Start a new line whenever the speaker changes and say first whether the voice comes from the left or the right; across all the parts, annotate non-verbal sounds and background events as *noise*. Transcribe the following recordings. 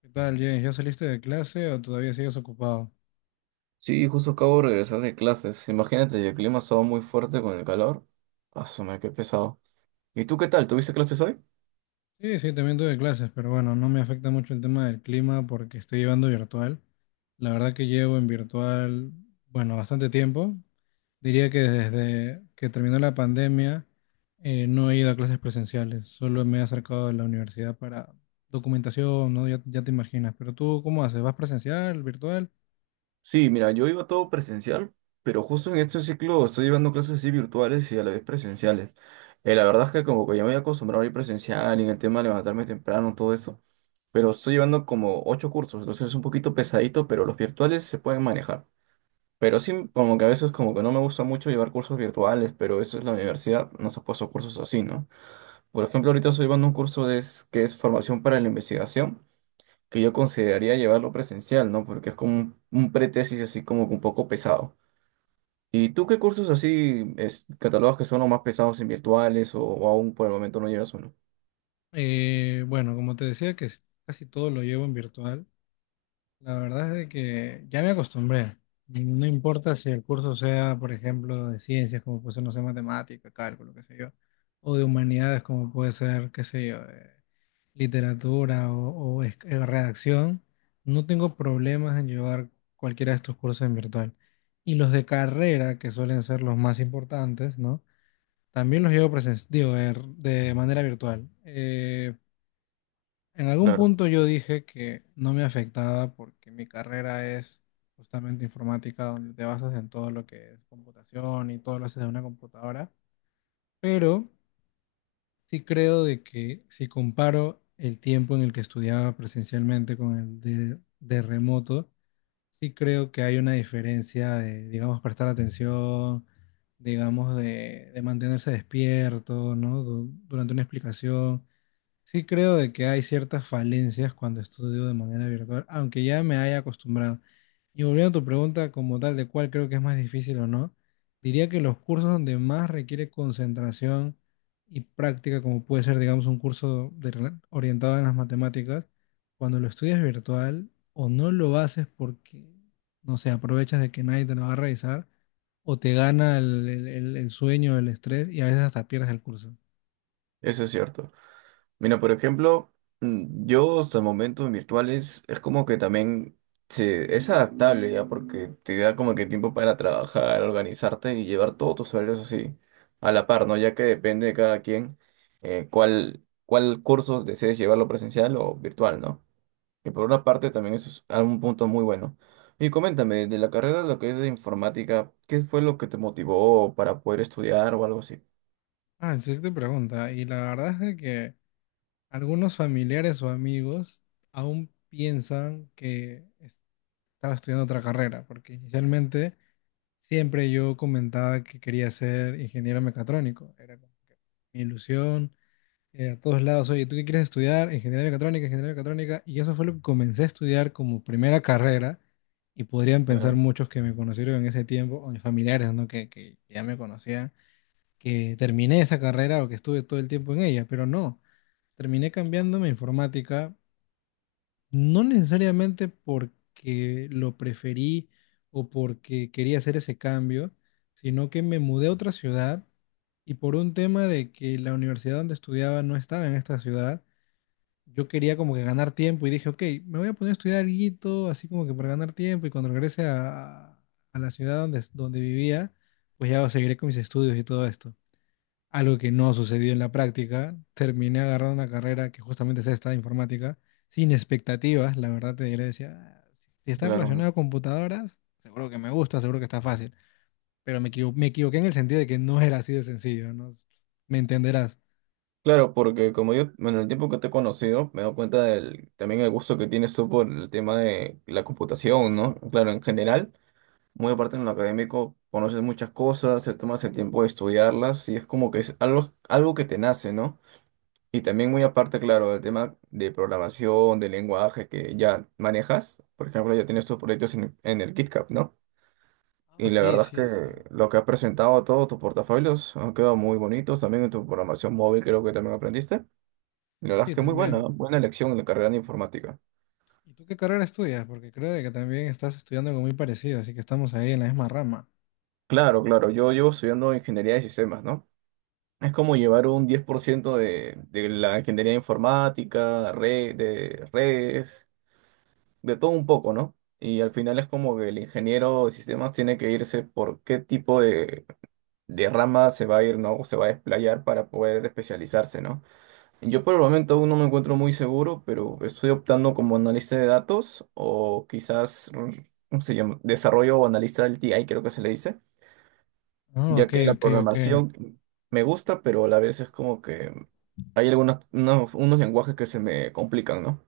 left: ¿Qué tal, James? ¿Ya saliste de clase o todavía sigues ocupado?
right: Sí, justo acabo de regresar de clases. Imagínate, y el clima estaba muy fuerte con el calor. Asumir qué pesado. ¿Y tú qué tal? ¿Tuviste clases hoy?
left: Sí, sí, también tuve clases, pero bueno, no me afecta mucho el tema del clima porque estoy llevando virtual. La verdad que llevo en virtual, bueno, bastante tiempo. Diría que desde que terminó la pandemia no he ido a clases presenciales, solo me he acercado a la universidad para documentación, ¿no? Ya, ya te imaginas. Pero tú, ¿cómo haces? ¿Vas presencial, virtual?
right: Sí, mira, yo iba todo presencial, pero justo en este ciclo estoy llevando clases así virtuales y a la vez presenciales. La verdad es que como que ya me había acostumbrado a ir presencial y en el tema de levantarme temprano, todo eso. Pero estoy llevando como 8 cursos, entonces es un poquito pesadito, pero los virtuales se pueden manejar. Pero sí, como que a veces como que no me gusta mucho llevar cursos virtuales, pero eso es la universidad, nos ha puesto cursos así, ¿no? Por ejemplo, ahorita estoy llevando un curso de, que es formación para la investigación, que yo consideraría llevarlo presencial, ¿no? Porque es como un pretesis así como que un poco pesado. ¿Y tú qué cursos así es, catalogas que son los más pesados en virtuales o aún por el momento no llevas uno?
left: Bueno, como te decía, casi todo lo llevo en virtual. La verdad es de que ya me acostumbré. No importa si el curso sea, por ejemplo, de ciencias, como puede ser, no sé, matemática, cálculo, qué sé yo, o de humanidades, como puede ser, qué sé yo, literatura redacción, no tengo problemas en llevar cualquiera de estos cursos en virtual. Y los de carrera, que suelen ser los más importantes, ¿no? También los llevo digo, de manera virtual. En algún
right: Claro,
left: punto yo dije que no me afectaba porque mi carrera es justamente informática, donde te basas en todo lo que es computación y todo lo haces de una computadora, pero sí creo de que si comparo el tiempo en el que estudiaba presencialmente con el de remoto, sí creo que hay una diferencia de, digamos, prestar atención, digamos, de mantenerse despierto, ¿no? Durante una explicación. Sí creo de que hay ciertas falencias cuando estudio de manera virtual, aunque ya me haya acostumbrado. Y volviendo a tu pregunta como tal de cuál creo que es más difícil o no, diría que los cursos donde más requiere concentración y práctica, como puede ser, digamos, un curso de orientado en las matemáticas, cuando lo estudias virtual o no lo haces porque, no sé, aprovechas de que nadie te lo va a revisar, o te gana el sueño, el estrés y a veces hasta pierdes el curso.
right: eso es cierto. Mira, por ejemplo, yo hasta el momento virtuales es como que también es adaptable ya porque te da como que tiempo para trabajar, organizarte y llevar todos tus horarios así a la par, ¿no? Ya que depende de cada quien cuál cursos desees llevarlo presencial o virtual, ¿no? Y por una parte también eso es un punto muy bueno. Y coméntame, de la carrera de lo que es de informática, ¿qué fue lo que te motivó para poder estudiar o algo así?
left: Ah, sí te pregunta. Y la verdad es de que algunos familiares o amigos aún piensan que estaba estudiando otra carrera, porque inicialmente siempre yo comentaba que quería ser ingeniero mecatrónico. Era como que mi ilusión, a todos lados, oye, ¿tú qué quieres estudiar? Ingeniería mecatrónica, ingeniería mecatrónica. Y eso fue lo que comencé a estudiar como primera carrera. Y podrían pensar
right: Claro,
left: muchos que me conocieron en ese tiempo, o mis familiares, ¿no? Que ya me conocían, que terminé esa carrera o que estuve todo el tiempo en ella, pero no, terminé cambiándome a informática, no necesariamente porque lo preferí o porque quería hacer ese cambio, sino que me mudé a otra ciudad y por un tema de que la universidad donde estudiaba no estaba en esta ciudad, yo quería como que ganar tiempo y dije, ok, me voy a poner a estudiar algo, así como que para ganar tiempo y cuando regrese a la ciudad donde vivía, pues ya seguiré con mis estudios y todo esto algo que no sucedió en la práctica. Terminé agarrando una carrera que justamente es esta, informática, sin expectativas, la verdad te diré, decía: "Ah, si está
right: claro.
left: relacionado a computadoras, seguro que me gusta, seguro que está fácil, pero me equivoqué en el sentido de que no era así de sencillo, ¿no? Me entenderás".
right: Claro, porque como yo, bueno, en el tiempo que te he conocido, me he dado cuenta del, también el gusto que tienes tú por el tema de la computación, ¿no? Claro, en general, muy aparte en lo académico, conoces muchas cosas, te tomas el tiempo de estudiarlas y es como que es algo, algo que te nace, ¿no? Y también muy aparte, claro, el tema de programación, de lenguaje que ya manejas, por ejemplo, ya tienes tus proyectos en el KitKat, ¿no?
left: Ah,
right: Y la
left: sí,
right: verdad es
left: sí, sí.
right: que lo que has presentado, todos tus portafolios han quedado muy bonitos, también en tu programación móvil creo que también aprendiste. La verdad es
left: Sí,
right: que muy buena,
left: también.
right: ¿no? Buena elección en la carrera de informática.
left: ¿Y tú qué carrera estudias? Porque creo de que también estás estudiando algo muy parecido, así que estamos ahí en la misma rama.
right: Claro, claro, yo llevo estudiando ingeniería de sistemas, ¿no? Es como llevar un 10% de la ingeniería informática, red, de redes, de todo un poco, ¿no? Y al final es como que el ingeniero de sistemas tiene que irse por qué tipo de rama se va a ir, ¿no? O se va a desplayar para poder especializarse, ¿no? Yo por el momento aún no me encuentro muy seguro, pero estoy optando como analista de datos o quizás, ¿cómo se llama? Desarrollo o analista del TI, creo que se le dice,
left: Ah,
right: ya
left: ok,
right: que la
left: ok, ok.
right: programación me gusta, pero a la vez es como que hay algunos unos lenguajes que se me complican, ¿no?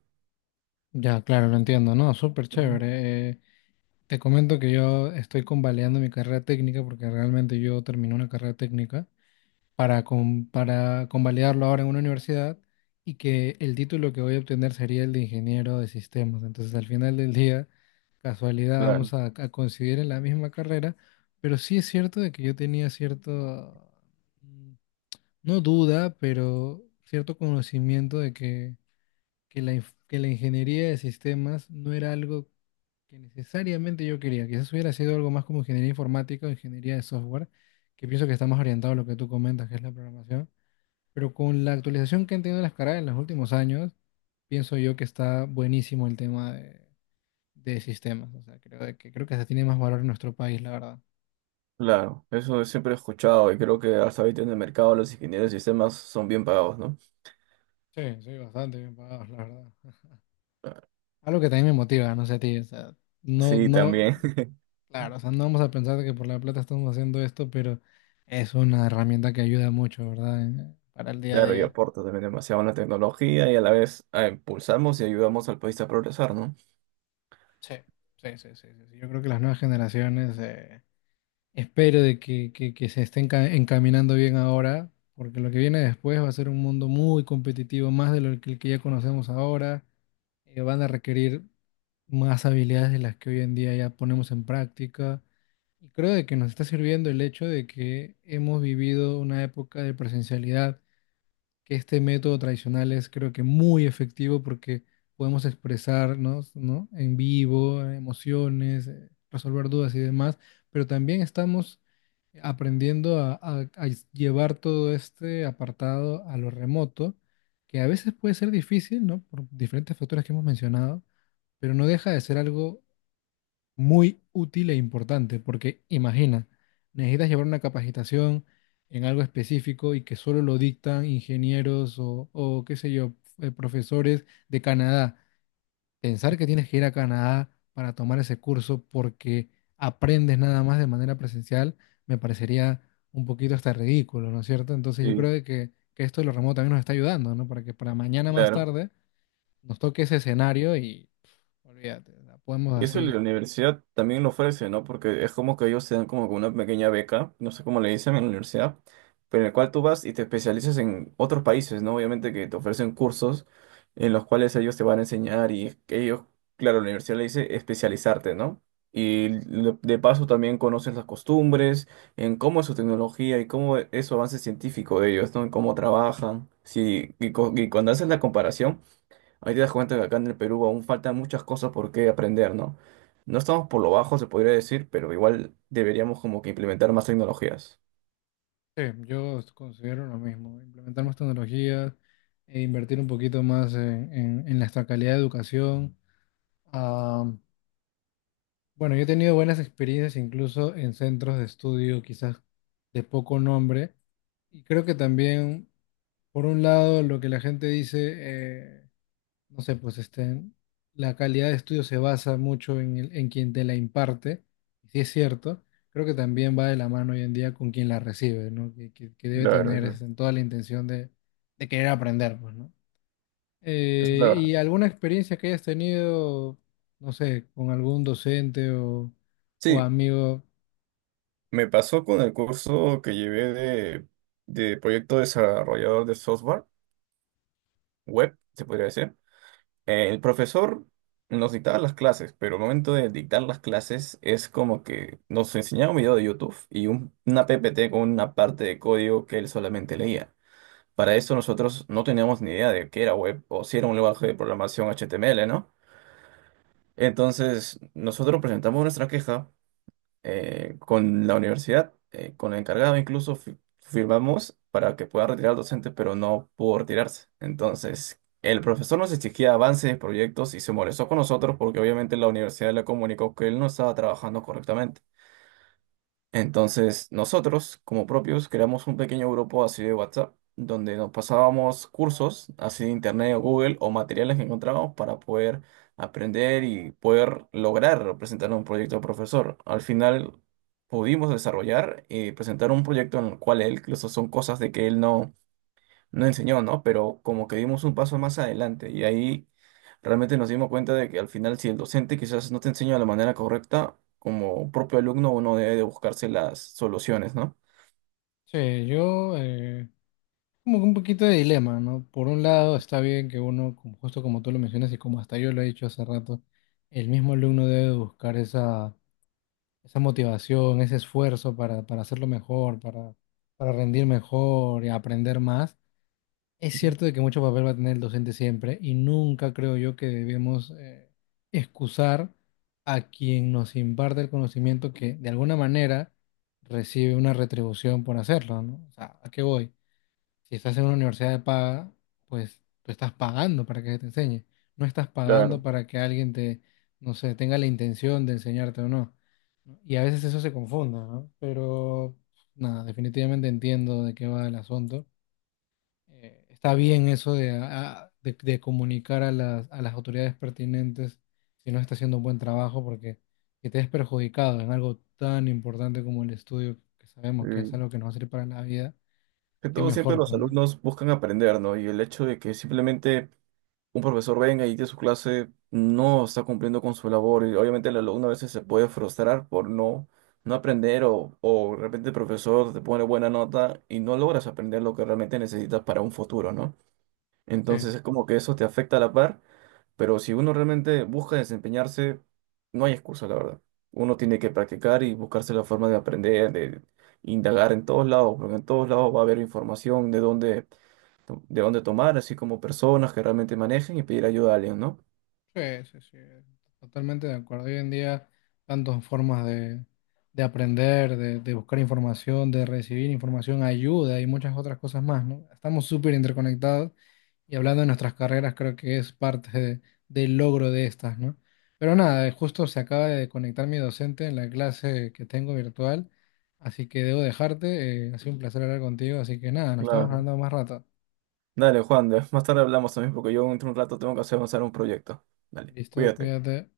left: Ya, claro, lo entiendo, ¿no? Súper
right: Ujú.
left: chévere. Te comento que yo estoy convalidando mi carrera técnica porque realmente yo terminé una carrera técnica para, para convalidarlo ahora en una universidad y que el título que voy a obtener sería el de ingeniero de sistemas. Entonces al final del día, casualidad,
right: Claro,
left: vamos a coincidir en la misma carrera, pero sí es cierto de que yo tenía cierto, mm, no duda, pero cierto conocimiento de que que la ingeniería de sistemas no era algo que necesariamente yo quería. Quizás hubiera sido algo más como ingeniería informática o ingeniería de software, que pienso que está más orientado a lo que tú comentas, que es la programación. Pero con la actualización que han tenido las carreras en los últimos años, pienso yo que está buenísimo el tema de sistemas. O sea, creo que se tiene más valor en nuestro país, la verdad.
right: claro, eso siempre he escuchado y creo que hasta ahorita en el mercado los ingenieros de sistemas son bien pagados, ¿no?
left: Sí, sí, bastante bien pagados, la verdad. *laughs* Algo que también me motiva, no sé a ti, o sea, no,
right: Sí,
left: no.
right: también, *laughs*
left: Claro, o sea, no vamos a pensar que por la plata estamos haciendo esto, pero es una herramienta que ayuda mucho, ¿verdad? Para el día a
right: claro, y
left: día.
right: aporta también demasiado a la tecnología y a la vez impulsamos y ayudamos al país a progresar, ¿no?
left: Sí, sí, sí, sí, sí, sí. Yo creo que las nuevas generaciones, espero de que, que se estén encaminando bien ahora, porque lo que viene después va a ser un mundo muy competitivo, más de el que ya conocemos ahora. Van a requerir más habilidades de las que hoy en día ya ponemos en práctica. Y creo de que nos está sirviendo el hecho de que hemos vivido una época de presencialidad, que este método tradicional es, creo que, muy efectivo porque podemos expresarnos, ¿no? En vivo, emociones, resolver dudas y demás, pero también estamos aprendiendo a llevar todo este apartado a lo remoto, que a veces puede ser difícil, ¿no? Por diferentes factores que hemos mencionado, pero no deja de ser algo muy útil e importante, porque imagina, necesitas llevar una capacitación en algo específico y que solo lo dictan ingenieros o qué sé yo, profesores de Canadá. Pensar que tienes que ir a Canadá para tomar ese curso porque aprendes nada más de manera presencial me parecería un poquito hasta ridículo, ¿no es cierto? Entonces yo creo
right: Sí,
left: de que esto de lo remoto también nos está ayudando, ¿no? Para que para mañana más
right: claro.
left: tarde nos toque ese escenario y olvídate, la podemos
right: Y eso la
left: así.
right: universidad también lo ofrece, ¿no? Porque es como que ellos te dan como que una pequeña beca, no sé cómo le dicen en la universidad, pero en el cual tú vas y te especializas en otros países, ¿no? Obviamente que te ofrecen cursos en los cuales ellos te van a enseñar y ellos, claro, la universidad le dice especializarte, ¿no? Y de paso también conoces las costumbres, en cómo es su tecnología y cómo es su avance científico de ellos, ¿no? En cómo trabajan. Sí, y cuando haces la comparación. Ahí te das cuenta que acá en el Perú aún faltan muchas cosas por qué aprender, ¿no? No estamos por lo bajo, se podría decir, pero igual deberíamos como que implementar más tecnologías.
left: Sí, yo considero lo mismo, implementar más tecnologías e invertir un poquito más en nuestra calidad de educación. Ah, bueno, yo he tenido buenas experiencias incluso en centros de estudio quizás de poco nombre y creo que también, por un lado, lo que la gente dice, no sé, pues este, la calidad de estudio se basa mucho en quien te la imparte, y si es cierto, creo que también va de la mano hoy en día con quien la recibe, ¿no? Que debe
right: La
left: tener
right: verdad,
left: este,
right: sí.
left: toda la intención de, querer aprender, pues, ¿no?
right: Esa es la verdad.
left: ¿Y alguna experiencia que hayas tenido, no sé, con algún docente o
right: Sí,
left: amigo?
right: me pasó con el curso que llevé de proyecto desarrollador de software, web, se podría decir. El profesor nos dictaba las clases, pero al momento de dictar las clases es como que nos enseñaba un video de YouTube y una PPT con una parte de código que él solamente leía. Para eso nosotros no teníamos ni idea de qué era web o si era un lenguaje de programación HTML, ¿no? Entonces, nosotros presentamos nuestra queja con la universidad, con el encargado incluso firmamos para que pueda retirar al docente, pero no pudo retirarse. Entonces, el profesor nos exigía avances de proyectos y se molestó con nosotros porque obviamente la universidad le comunicó que él no estaba trabajando correctamente. Entonces, nosotros, como propios, creamos un pequeño grupo así de WhatsApp, donde nos pasábamos cursos así de Internet o Google o materiales que encontrábamos para poder aprender y poder lograr presentar un proyecto al profesor. Al final, pudimos desarrollar y presentar un proyecto en el cual él, incluso son cosas de que él no enseñó, ¿no? Pero como que dimos un paso más adelante y ahí realmente nos dimos cuenta de que al final si el docente quizás no te enseña de la manera correcta, como propio alumno uno debe de buscarse las soluciones, ¿no?
left: Sí, yo. Como que un poquito de dilema, ¿no? Por un lado, está bien que uno, como- justo como tú lo mencionas y como hasta yo lo he dicho hace rato, el mismo alumno debe buscar esa motivación, ese esfuerzo para, hacerlo mejor, para rendir mejor y aprender más. Es cierto de que mucho papel va a tener el docente siempre y nunca creo yo que debemos, excusar a quien nos imparte el conocimiento que de alguna manera recibe una retribución por hacerlo, ¿no? O sea, ¿a qué voy? Si estás en una universidad de paga, pues tú estás pagando para que te enseñe. No estás pagando
right: Claro.
left: para que alguien te, no sé, tenga la intención de enseñarte o no. ¿No? Y a veces eso se confunda, ¿no? Pero nada, definitivamente entiendo de qué va el asunto. Está bien eso de comunicar a las autoridades pertinentes si no está haciendo un buen trabajo, porque que te es perjudicado en algo tan importante como el estudio, que sabemos que
right: eh,
left: es algo que nos va a servir para la vida,
right: que
left: qué
right: todo siempre
left: mejor,
right: los
left: pues, ¿no?
right: alumnos buscan aprender, ¿no? Y el hecho de que simplemente un profesor venga y dé su clase, no está cumpliendo con su labor y obviamente el alumno a veces se puede frustrar por no, no aprender o de repente el profesor te pone buena nota y no logras aprender lo que realmente necesitas para un futuro, ¿no?
left: Sí.
right: Entonces es como que eso te afecta a la par, pero si uno realmente busca desempeñarse, no hay excusa, la verdad. Uno tiene que practicar y buscarse la forma de aprender, de indagar en todos lados, porque en todos lados va a haber información de dónde de dónde tomar, así como personas que realmente manejen y pedir ayuda a alguien, ¿no?
left: Sí, sí, sí, totalmente de acuerdo. Hoy en día, tantas formas de, aprender, de buscar información, de recibir información, ayuda y muchas otras cosas más, ¿no? Estamos súper interconectados y hablando de nuestras carreras, creo que es parte del logro de estas, ¿no? Pero nada, justo se acaba de conectar mi docente en la clase que tengo virtual, así que debo dejarte. Ha sido un placer hablar contigo, así que nada, nos estamos
right: Claro.
left: hablando más rato.
right: Dale, Juan, *laughs* más tarde hablamos también porque yo dentro de un rato tengo que hacer avanzar un proyecto. Dale,
left: Listo,
right: cuídate.
left: cuídate.